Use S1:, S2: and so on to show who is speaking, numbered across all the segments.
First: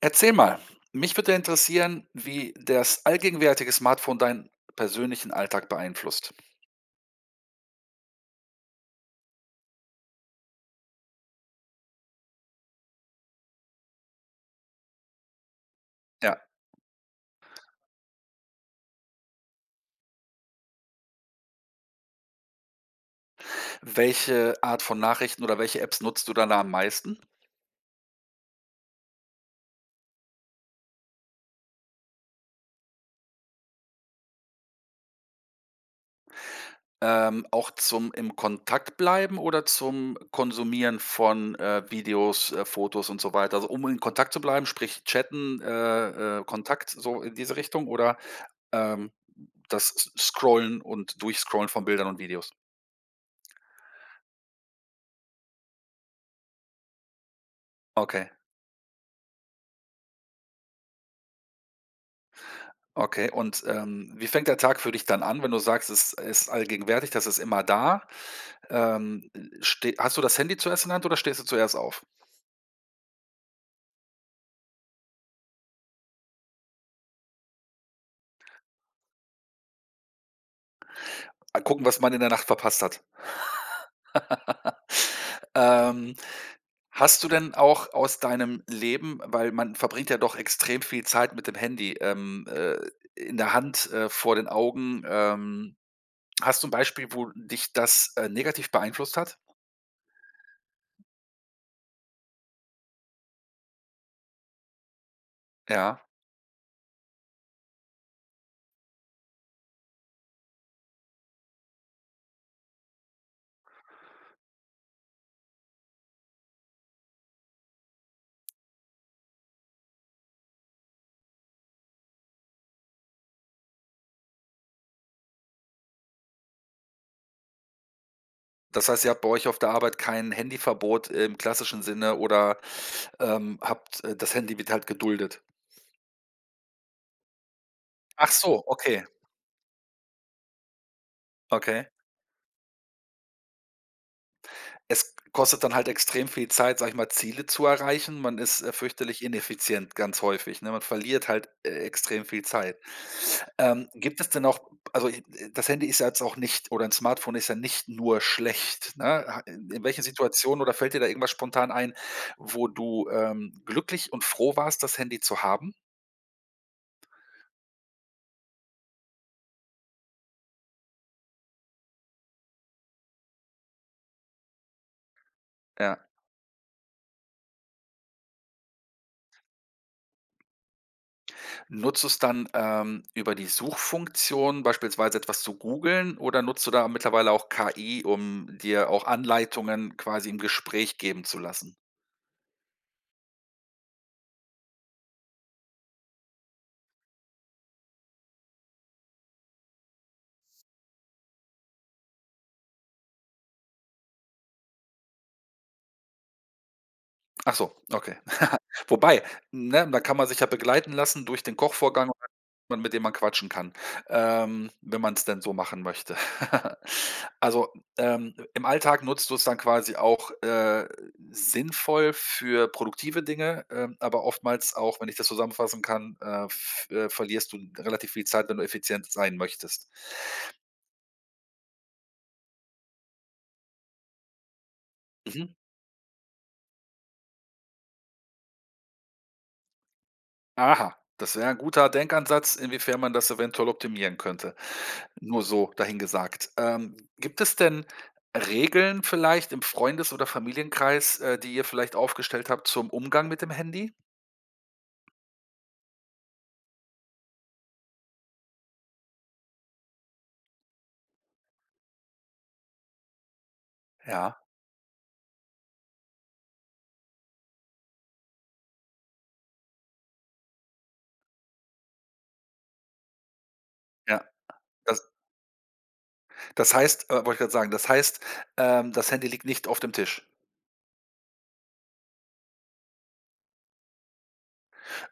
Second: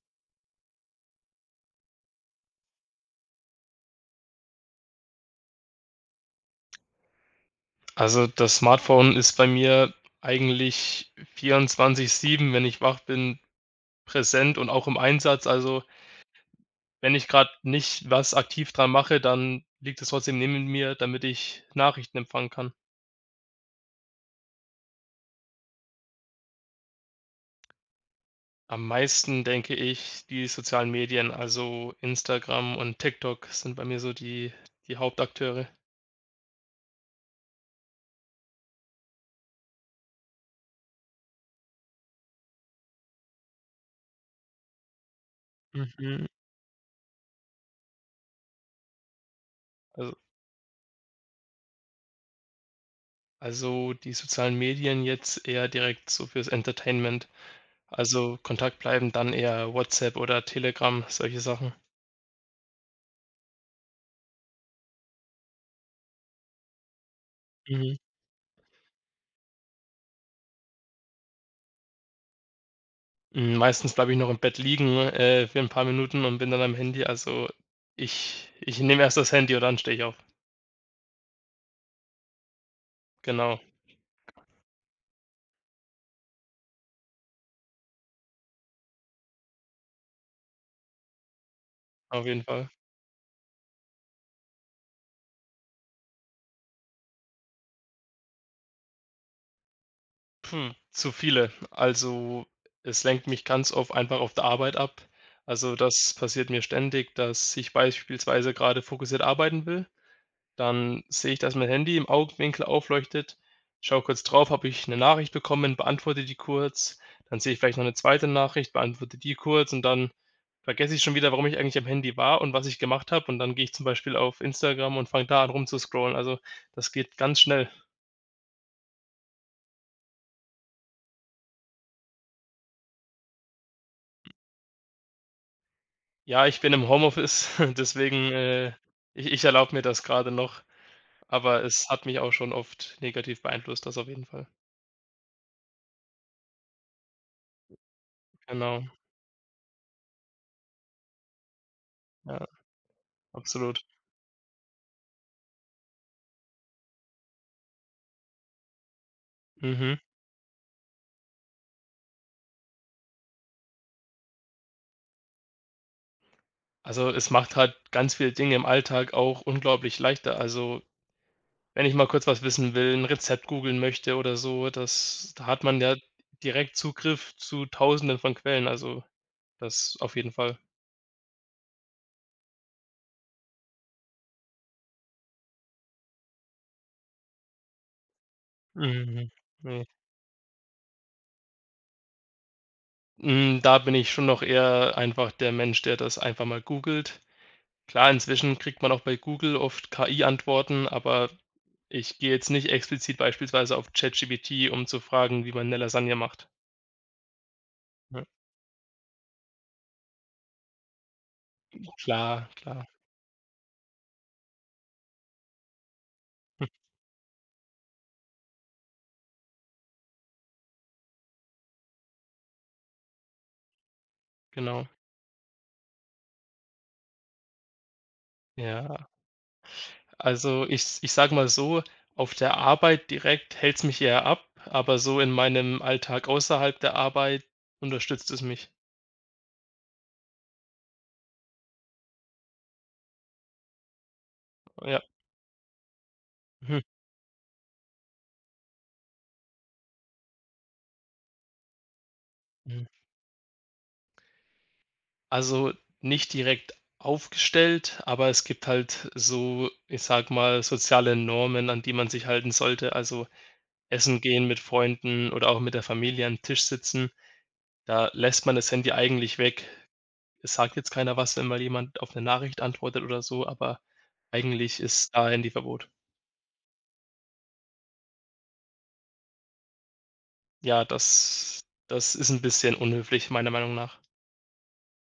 S1: Erzähl mal, mich würde interessieren, wie das allgegenwärtige Smartphone deinen persönlichen Alltag beeinflusst.
S2: Also, das Smartphone ist bei mir eigentlich 24/7, wenn ich wach bin, präsent und auch im Einsatz. Also,
S1: Ja.
S2: wenn ich gerade nicht was aktiv dran mache, dann liegt es trotzdem neben mir, damit ich Nachrichten empfangen kann.
S1: Welche Art von Nachrichten oder welche Apps nutzt du dann da am meisten?
S2: Am meisten, denke ich, die sozialen Medien, also Instagram und TikTok sind bei mir so die Hauptakteure.
S1: Auch zum im Kontakt bleiben oder zum Konsumieren von, Videos, Fotos und so weiter? Also, um in Kontakt zu bleiben, sprich chatten,
S2: Mhm.
S1: Kontakt, so in diese Richtung oder, ähm, das
S2: Also
S1: S Scrollen und Durchscrollen von Bildern und Videos?
S2: also, die sozialen Medien jetzt eher direkt so fürs Entertainment.
S1: Okay.
S2: Also, Kontakt bleiben, dann eher WhatsApp oder Telegram, solche Sachen.
S1: Okay, und wie fängt der Tag für dich dann an, wenn du sagst, es ist allgegenwärtig, das ist immer
S2: Mhm.
S1: da? Ähm, ste Hast du das Handy zuerst in der Hand oder stehst du zuerst auf?
S2: Hm, meistens bleibe ich noch im Bett liegen, für 'n paar Minuten und bin dann am Handy. Also, ich nehme erst das Handy und dann stehe ich auf.
S1: Ah, gucken, was man in der Nacht verpasst hat.
S2: Genau,
S1: Ähm, Hast du denn auch aus deinem Leben, weil man verbringt ja doch extrem viel Zeit mit dem Handy,
S2: auf jeden Fall.
S1: in der Hand, vor den Augen, hast du 'n Beispiel, wo dich das, negativ beeinflusst hat?
S2: Hm, zu viele. Also, es lenkt mich ganz oft einfach auf der Arbeit ab. Also,
S1: Ja.
S2: das passiert mir ständig, dass ich beispielsweise grade fokussiert arbeiten will. Dann sehe ich, dass mein Handy im Augenwinkel aufleuchtet, schau kurz drauf, habe ich eine Nachricht bekommen, beantworte die kurz. Dann sehe ich vielleicht noch eine zweite Nachricht, beantworte die kurz und dann vergesse ich schon wieder, warum ich eigentlich am Handy war und was ich gemacht habe, und dann gehe ich zum Beispiel auf Instagram und fange da an rumzuscrollen. Also, das geht ganz schnell.
S1: Das heißt, ihr habt bei euch auf der Arbeit kein Handyverbot im klassischen Sinne oder habt, das Handy wird halt geduldet?
S2: Ja, ich bin im Homeoffice, deswegen,
S1: Ach so, okay,
S2: ich erlaube mir das gerade noch, aber
S1: okay.
S2: es hat mich auch schon oft negativ beeinflusst, das auf jeden Fall.
S1: Es kostet dann halt extrem viel Zeit, sage ich mal, Ziele zu erreichen. Man ist,
S2: Genau,
S1: fürchterlich ineffizient ganz häufig, ne? Man verliert halt, extrem viel
S2: ja,
S1: Zeit.
S2: absolut.
S1: Gibt es denn auch, also, i das Handy ist ja jetzt auch nicht, oder ein Smartphone ist ja nicht nur schlecht, ne? Ha In
S2: Mhm.
S1: welchen Situationen oder fällt dir da irgendwas spontan ein, wo du, glücklich und froh warst, das Handy zu haben?
S2: Also, es macht halt ganz viele Dinge im Alltag auch unglaublich leichter. Also, wenn ich mal kurz was wissen will, ein Rezept googeln möchte oder so, das da hat man ja
S1: Ja.
S2: direkt Zugriff zu Tausenden von Quellen, also, das auf jeden Fall.
S1: Nutzt du es dann, über die Suchfunktion beispielsweise etwas zu googeln, oder nutzt du da mittlerweile auch KI, um dir auch
S2: Mhm, ne.
S1: Anleitungen quasi im Gespräch geben zu lassen?
S2: Hm, da bin ich schon noch eher einfach der Mensch, der das einfach mal googelt. Klar, inzwischen kriegt man auch bei Google oft KI-Antworten, aber ich gehe jetzt nicht explizit beispielsweise auf ChatGPT, um zu fragen, wie man 'ne Lasagne macht.
S1: Ach so, okay.
S2: Ja,
S1: Wobei, ne, da kann man sich ja begleiten lassen durch den Kochvorgang und hat,
S2: klar, klar.
S1: mit dem man quatschen kann, wenn man es denn so machen möchte.
S2: Hm,
S1: Also, im Alltag nutzt du es dann quasi auch, sinnvoll für produktive Dinge, aber oftmals
S2: genau.
S1: auch, wenn ich das zusammenfassen kann, f verlierst du relativ viel Zeit, wenn du effizient
S2: Ja,
S1: sein möchtest.
S2: also ich sage mal so, auf der Arbeit direkt hält es mich eher ab, aber so in
S1: Mhm.
S2: meinem Alltag außerhalb der Arbeit unterstützt es mich.
S1: Aha, das wäre ein guter Denkansatz, inwiefern man das eventuell optimieren könnte.
S2: Ja.
S1: Nur so dahingesagt.
S2: Mhm,
S1: Gibt es denn Regeln vielleicht im Freundes- oder Familienkreis, die ihr vielleicht aufgestellt habt
S2: mhm.
S1: zum Umgang mit dem Handy?
S2: Also nicht direkt aufgestellt, aber es gibt halt so, ich sag mal, soziale Normen, an die man sich halten sollte. Also, essen
S1: Ja,
S2: gehen mit Freunden oder auch mit der Familie am Tisch sitzen. Da lässt man das Handy eigentlich weg. Es sagt jetzt keiner was, wenn mal jemand auf eine Nachricht antwortet oder so, aber
S1: ja.
S2: eigentlich
S1: Das
S2: ist da Handyverbot.
S1: das heißt, wollte ich gerade sagen, das heißt, das Handy liegt nicht auf dem Tisch?
S2: Ja, das ist 'n bisschen unhöflich, meiner Meinung nach.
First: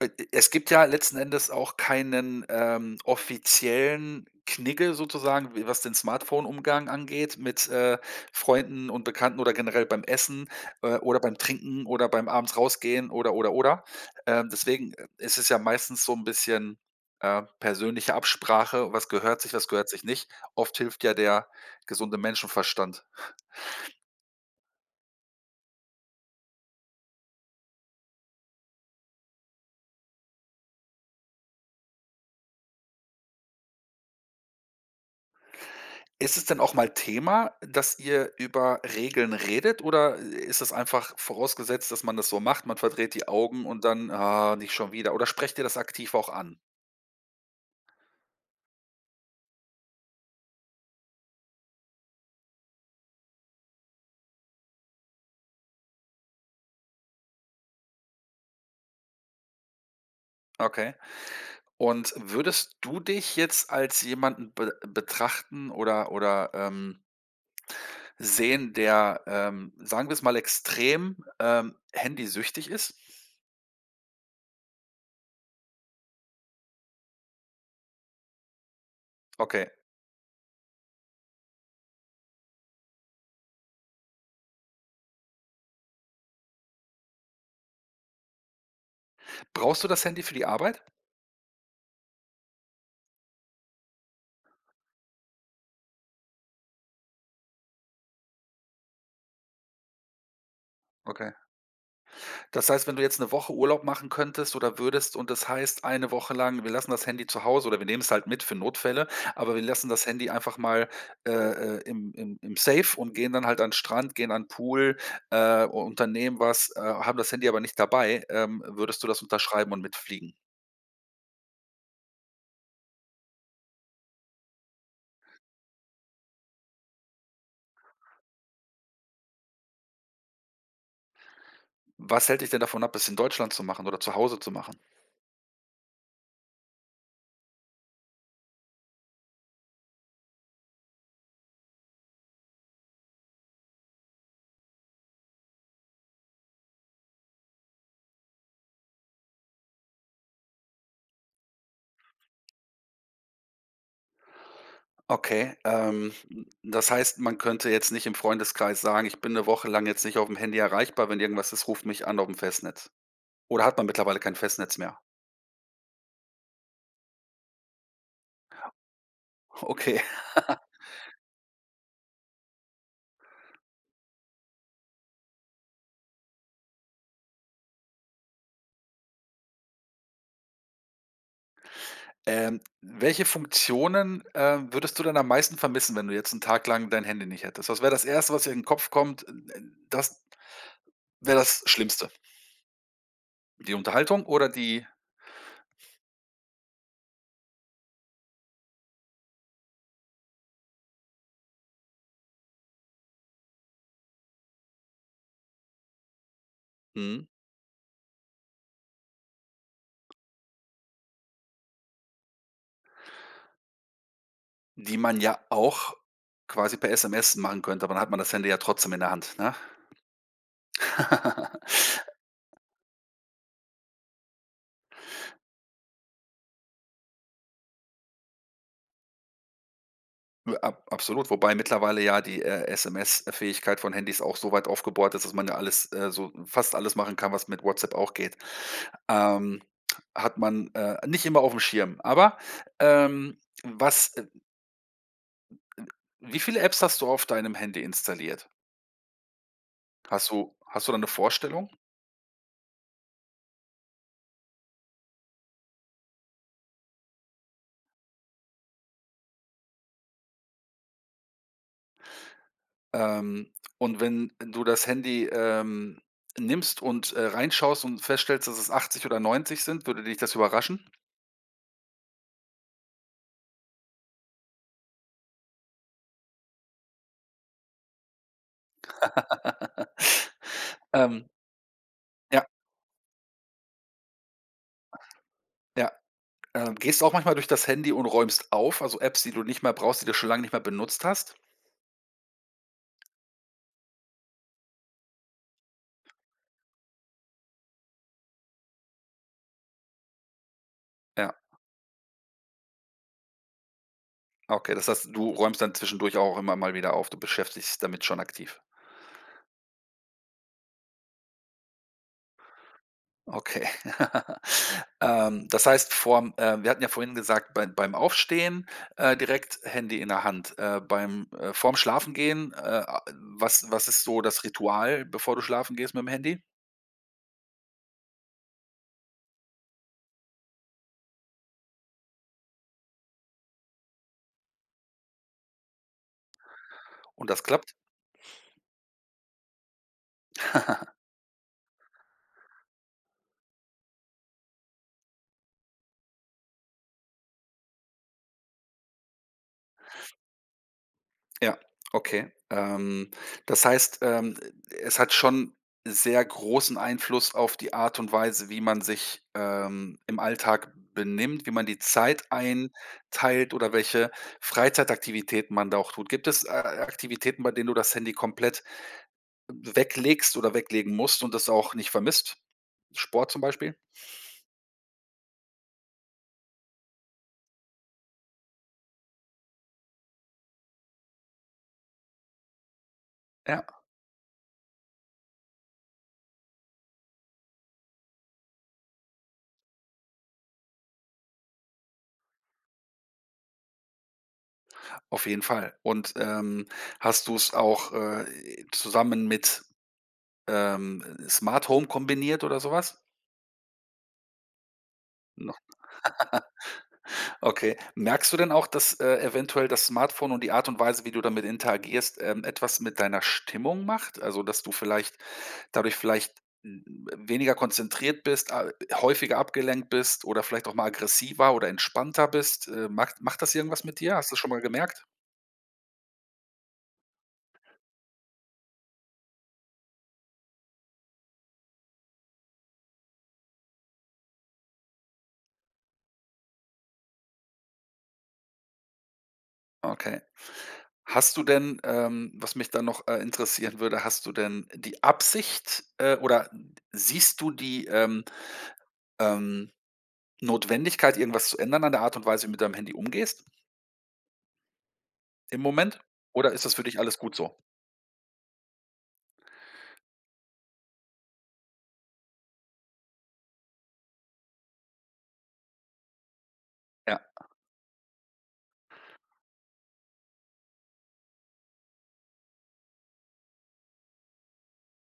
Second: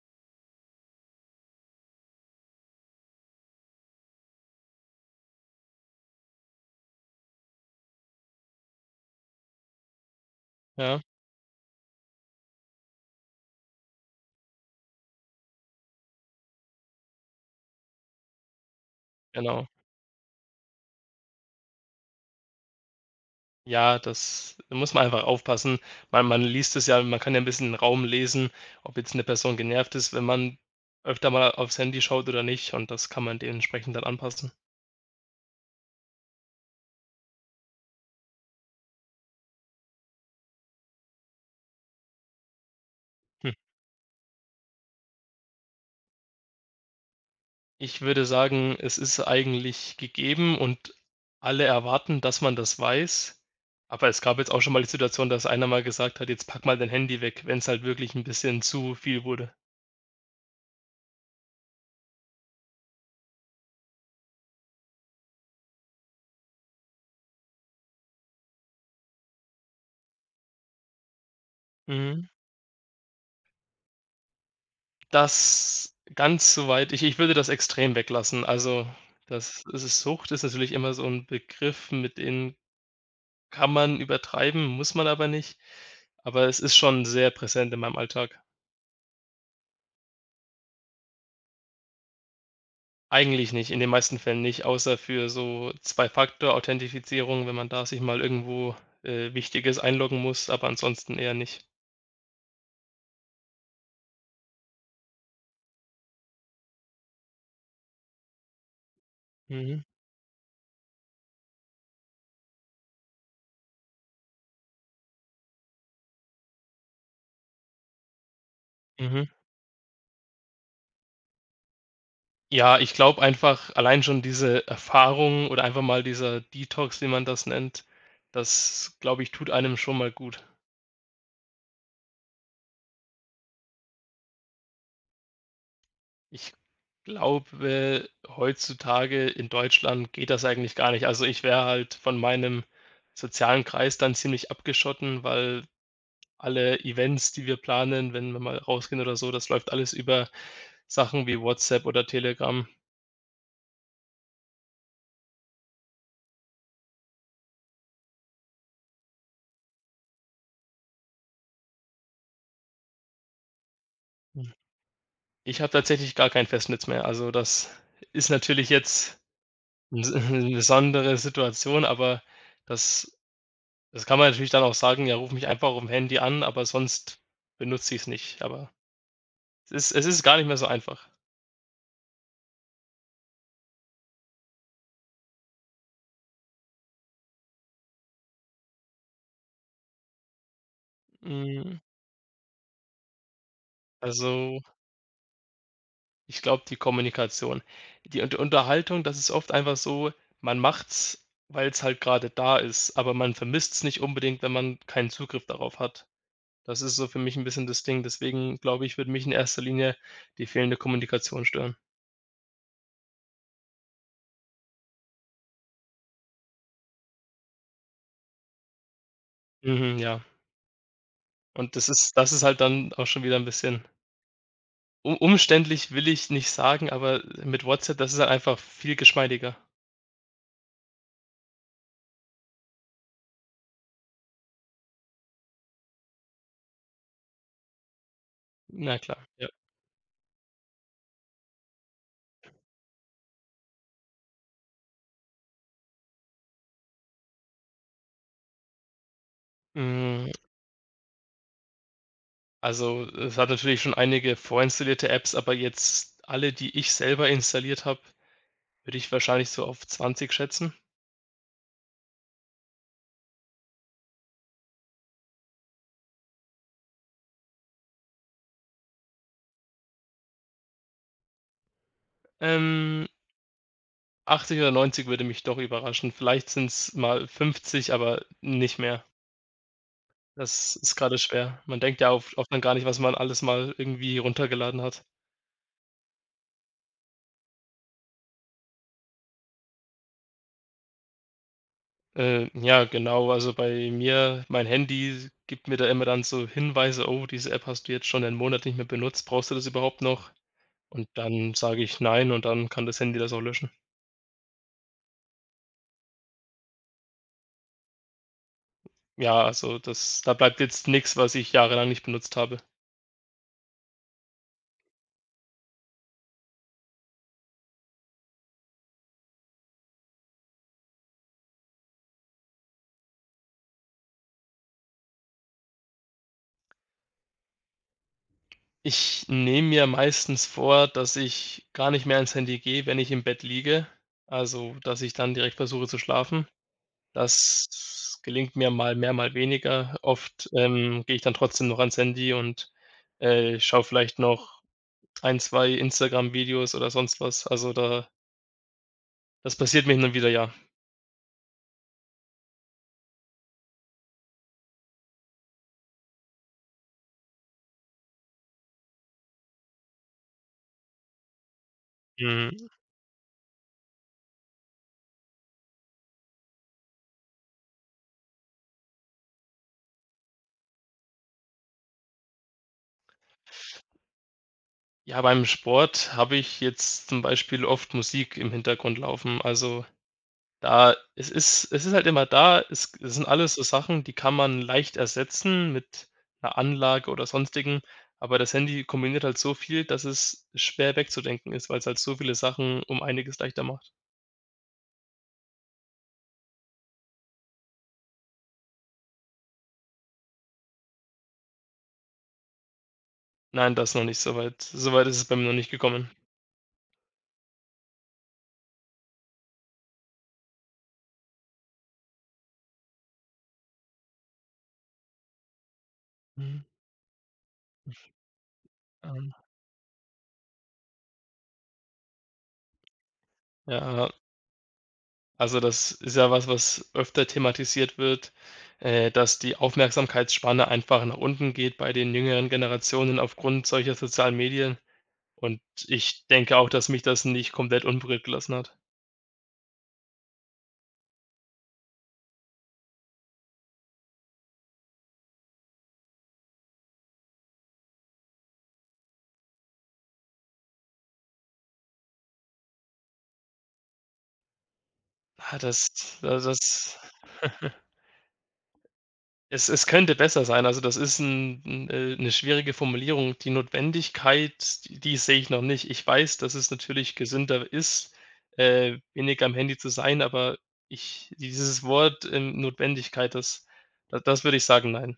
S1: Es gibt ja letzten Endes auch keinen, offiziellen Knigge sozusagen, w was den Smartphone-Umgang angeht mit, Freunden und Bekannten oder generell beim Essen,
S2: Ja,
S1: oder beim Trinken oder beim abends rausgehen oder, oder. Deswegen, ist es ja meistens so ein bisschen, persönliche Absprache, was
S2: genau.
S1: gehört sich nicht. Oft hilft ja der gesunde Menschenverstand.
S2: Ja, das da muss man einfach aufpassen. Man liest es ja, man kann ja 'n bisschen den Raum lesen, ob jetzt 'ne Person genervt ist, wenn man öfter mal aufs Handy schaut oder nicht, und das kann man dementsprechend dann anpassen.
S1: Ist es denn auch mal Thema, dass ihr über Regeln redet, oder ist es einfach vorausgesetzt, dass man das so macht, man verdreht die
S2: Hm.
S1: Augen und dann: „Ah, nicht schon wieder“, oder sprecht ihr das aktiv auch an?
S2: Ich würde sagen, es ist eigentlich gegeben und alle erwarten, dass man das weiß, aber es gab jetzt auch schon mal die Situation, dass einer mal gesagt hat: „Jetzt pack mal dein Handy weg“, wenn's halt wirklich 'n bisschen zu viel wurde.
S1: Okay. Und würdest du dich jetzt als jemanden be betrachten oder oder sehen, der, sagen wir es mal, extrem,
S2: Mhm.
S1: handysüchtig ist?
S2: Das ganz so weit ich würde das extrem weglassen. Also, das
S1: Okay.
S2: es ist Sucht ist natürlich immer so 'n Begriff, mit den kann man übertreiben, muss man aber nicht. Aber es ist schon sehr präsent in meinem Alltag.
S1: Brauchst du das Handy für die Arbeit?
S2: Eigentlich nicht, in den meisten Fällen nicht, außer für so Zwei-Faktor-Authentifizierung, wenn man da sich mal irgendwo, Wichtiges einloggen muss, aber ansonsten
S1: Okay.
S2: eher nicht.
S1: Das heißt, wenn du jetzt eine Woche Urlaub machen könntest oder würdest, und das heißt, eine Woche lang, wir lassen das Handy zu Hause oder wir nehmen es halt mit für Notfälle, aber wir
S2: Mhm,
S1: lassen das Handy einfach mal, im Safe, und gehen dann halt an 'n Strand, gehen an 'n Pool, u unternehmen was, haben das Handy aber nicht dabei, würdest du das
S2: mhm.
S1: unterschreiben und mitfliegen?
S2: Ja, ich glaube einfach, allein schon diese Erfahrung oder einfach mal dieser Detox, wie man das nennt, das, glaube ich, tut einem schon mal gut.
S1: Was hält dich denn davon ab, es in Deutschland zu machen oder zu Hause zu machen?
S2: Ich glaube, heutzutage in Deutschland geht das eigentlich gar nicht. Also, ich wäre halt von meinem sozialen Kreis dann ziemlich abgeschotten, weil alle Events, die wir planen, wenn wir mal rausgehen oder so, das läuft alles über Sachen wie WhatsApp oder Telegram.
S1: Okay, das heißt, man könnte jetzt nicht im Freundeskreis sagen: „Ich bin eine Woche lang jetzt nicht auf dem Handy erreichbar. Wenn irgendwas ist, ruft mich an auf dem Festnetz.“ Oder hat man mittlerweile kein
S2: Hm,
S1: Festnetz mehr?
S2: ich habe tatsächlich gar kein Festnetz mehr. Also, das ist natürlich jetzt 'N
S1: Okay.
S2: s 'ne besondere Situation, aber das das kann man natürlich dann auch sagen: „Ja, ruf mich einfach aufm Handy an, aber sonst benutze ich's nicht.“ Aber es ist gar nicht mehr so einfach.
S1: Welche Funktionen, würdest du denn am meisten vermissen, wenn du jetzt einen Tag lang dein Handy nicht hättest? Was wäre das Erste, was dir in den Kopf kommt? Das wäre das
S2: Hm,
S1: Schlimmste. Die Unterhaltung oder
S2: also,
S1: die,
S2: ich glaube, die Kommunikation. Die Un Unterhaltung, das ist oft einfach so, man macht's, weil's halt grade da ist, aber man vermisst's nicht unbedingt, wenn man keinen Zugriff darauf hat. Das ist so für
S1: mhm,
S2: mich 'n bisschen das Ding. Deswegen glaube ich, würde mich in erster Linie die fehlende Kommunikation stören.
S1: die man ja auch quasi per SMS machen könnte, aber dann hat man das Handy ja trotzdem in der Hand, ne?
S2: Mhm, ja. Und das ist halt dann auch schon wieder ein bisschen u umständlich will ich nicht sagen, aber mit WhatsApp, das ist halt einfach viel geschmeidiger.
S1: Ab Absolut, wobei mittlerweile ja die, SMS-Fähigkeit von Handys auch so weit aufgebohrt ist, dass man ja alles, so fast alles machen kann, was mit WhatsApp auch geht.
S2: Na klar, ja.
S1: Ähm, Hat man, nicht immer auf dem Schirm. Aber, ähm, was wie viele Apps hast du auf deinem Handy installiert?
S2: Hm,
S1: Hast du da eine Vorstellung?
S2: also, es hat natürlich schon einige vorinstallierte Apps, aber jetzt alle, die ich selber installiert habe, würde ich wahrscheinlich so auf 20 schätzen.
S1: Ähm, und wenn du das Handy, nimmst und, reinschaust und feststellst, dass es 80 oder 90 sind, würde dich das überraschen?
S2: Ähm, 80 oder 90 würde mich doch überraschen. Vielleicht sind es mal 50, aber nicht mehr. Das ist gerade
S1: Ähm,
S2: schwer. Man denkt ja auf
S1: ja,
S2: oft dann gar nicht, was man alles mal irgendwie runtergeladen hat.
S1: ja. Gehst du auch manchmal durch das Handy und räumst auf, also Apps, die du nicht mehr brauchst, die du schon lange nicht mehr benutzt hast?
S2: Ja, genau. Also, bei mir mein Handy gibt mir da immer dann so Hinweise: „Oh, diese App hast du jetzt schon einen Monat nicht mehr benutzt. Brauchst du das überhaupt noch?“ Und
S1: Ja,
S2: dann sage ich: „Nein“, und dann kann das Handy das auch löschen.
S1: okay, das heißt, du räumst dann zwischendurch auch immer mal wieder auf, du beschäftigst dich damit schon aktiv.
S2: Ja, also, das da bleibt jetzt nichts, was ich jahrelang nicht benutzt habe.
S1: Okay. Das heißt, vorm wir hatten ja vorhin gesagt, beim Aufstehen, direkt Handy in der Hand, beim vorm Schlafengehen, was ist so das Ritual, bevor du schlafen gehst mit dem Handy?
S2: Ich nehme mir meistens vor, dass ich gar nicht mehr ans Handy gehe, wenn ich im Bett liege, also, dass ich dann direkt versuche zu schlafen.
S1: Und das klappt?
S2: Das gelingt mir mal mehr, mal weniger. Oft, gehe ich dann trotzdem noch ans Handy und, schaue vielleicht noch ein, 2 Instagram-Videos oder sonst was. Also, da das passiert mir hin und wieder, ja.
S1: Ja, okay. Das heißt, es hat schon sehr großen Einfluss auf die Art und Weise, wie man sich, im Alltag benimmt, wie man die Zeit
S2: Mhm.
S1: einteilt oder welche Freizeitaktivitäten man da auch tut. Gibt es, Aktivitäten, bei denen du das Handy komplett weglegst oder weglegen musst und das auch nicht vermisst? Sport zum Beispiel?
S2: Ja, beim Sport habe ich jetzt zum Beispiel oft Musik im Hintergrund laufen. Also, da es ist halt immer da. Es sind alles so
S1: Ja,
S2: Sachen, die kann man leicht ersetzen mit 'ner Anlage oder Sonstigem, aber das Handy kombiniert halt so viel, dass es schwer wegzudenken ist, weil's halt so viele Sachen um einiges leichter macht.
S1: auf jeden Fall. Und, hast du es auch, zusammen mit, Smart Home kombiniert oder sowas?
S2: Nein, das noch nicht so weit. So weit ist es bei mir noch
S1: Noch
S2: nicht gekommen.
S1: okay. Merkst du denn auch, dass, eventuell das Smartphone und die Art und Weise, wie du damit interagierst, etwas mit deiner Stimmung macht? Also, dass du vielleicht dadurch vielleicht,
S2: Mhm,
S1: weniger konzentriert bist, a
S2: ähm,
S1: häufiger abgelenkt bist oder vielleicht auch mal aggressiver oder entspannter bist? Macht das irgendwas mit
S2: ja,
S1: dir? Hast du das schon mal gemerkt?
S2: also das ist ja was, was öfter thematisiert wird, dass die Aufmerksamkeitsspanne einfach nach unten geht bei den jüngeren Generationen aufgrund solcher sozialen Medien. Und ich denke auch, dass mich das nicht komplett unberührt gelassen hat.
S1: Okay. Hast du denn, was mich dann noch, interessieren würde, hast du denn die Absicht, oder siehst du die, ähm Notwendigkeit, irgendwas zu ändern an der Art und Weise, wie du mit deinem Handy umgehst
S2: Ah,
S1: im
S2: das
S1: Moment?
S2: da
S1: Oder ist das für
S2: das
S1: dich alles gut so?
S2: es es könnte besser sein. Also, das ist 'n 'ne schwierige Formulierung. Die Notwendigkeit, die sehe ich noch nicht. Ich weiß, dass es natürlich
S1: Ja,
S2: gesünder ist, weniger am Handy zu sein, aber ich dieses Wort, Notwendigkeit, das da das würde ich sagen, nein.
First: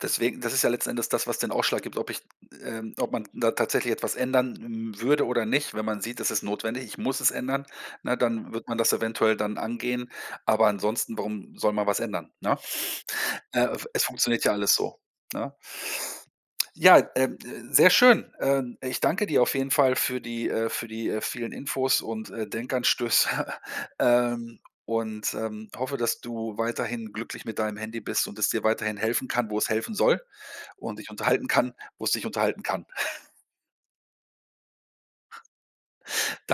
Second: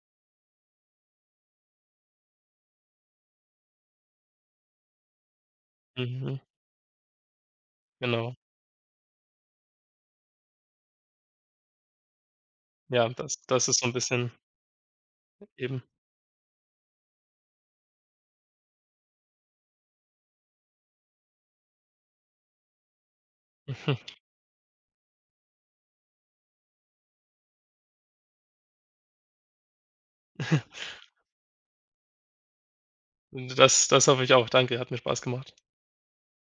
S1: deswegen, das ist ja letzten Endes das, was den Ausschlag gibt, ob man da tatsächlich etwas ändern, würde oder nicht. Wenn man sieht, es
S2: Mhm,
S1: ist notwendig, ich muss es ändern, ne,
S2: genau.
S1: dann wird man das eventuell dann angehen, aber ansonsten, warum soll man was ändern, ne?
S2: Ja, das
S1: Äh,
S2: ist so 'n
S1: Es
S2: bisschen
S1: funktioniert ja alles so, ne?
S2: eben.
S1: Ja, sehr schön. Ich danke dir auf jeden Fall für die, für die, vielen Infos und, Denkanstöße, ähm, und hoffe, dass du weiterhin glücklich mit deinem Handy bist und es dir weiterhin helfen kann, wo es helfen soll, und dich unterhalten kann, wo es dich unterhalten kann.
S2: Das hoffe ich auch. Danke, hat mir Spaß gemacht.
S1: Danke.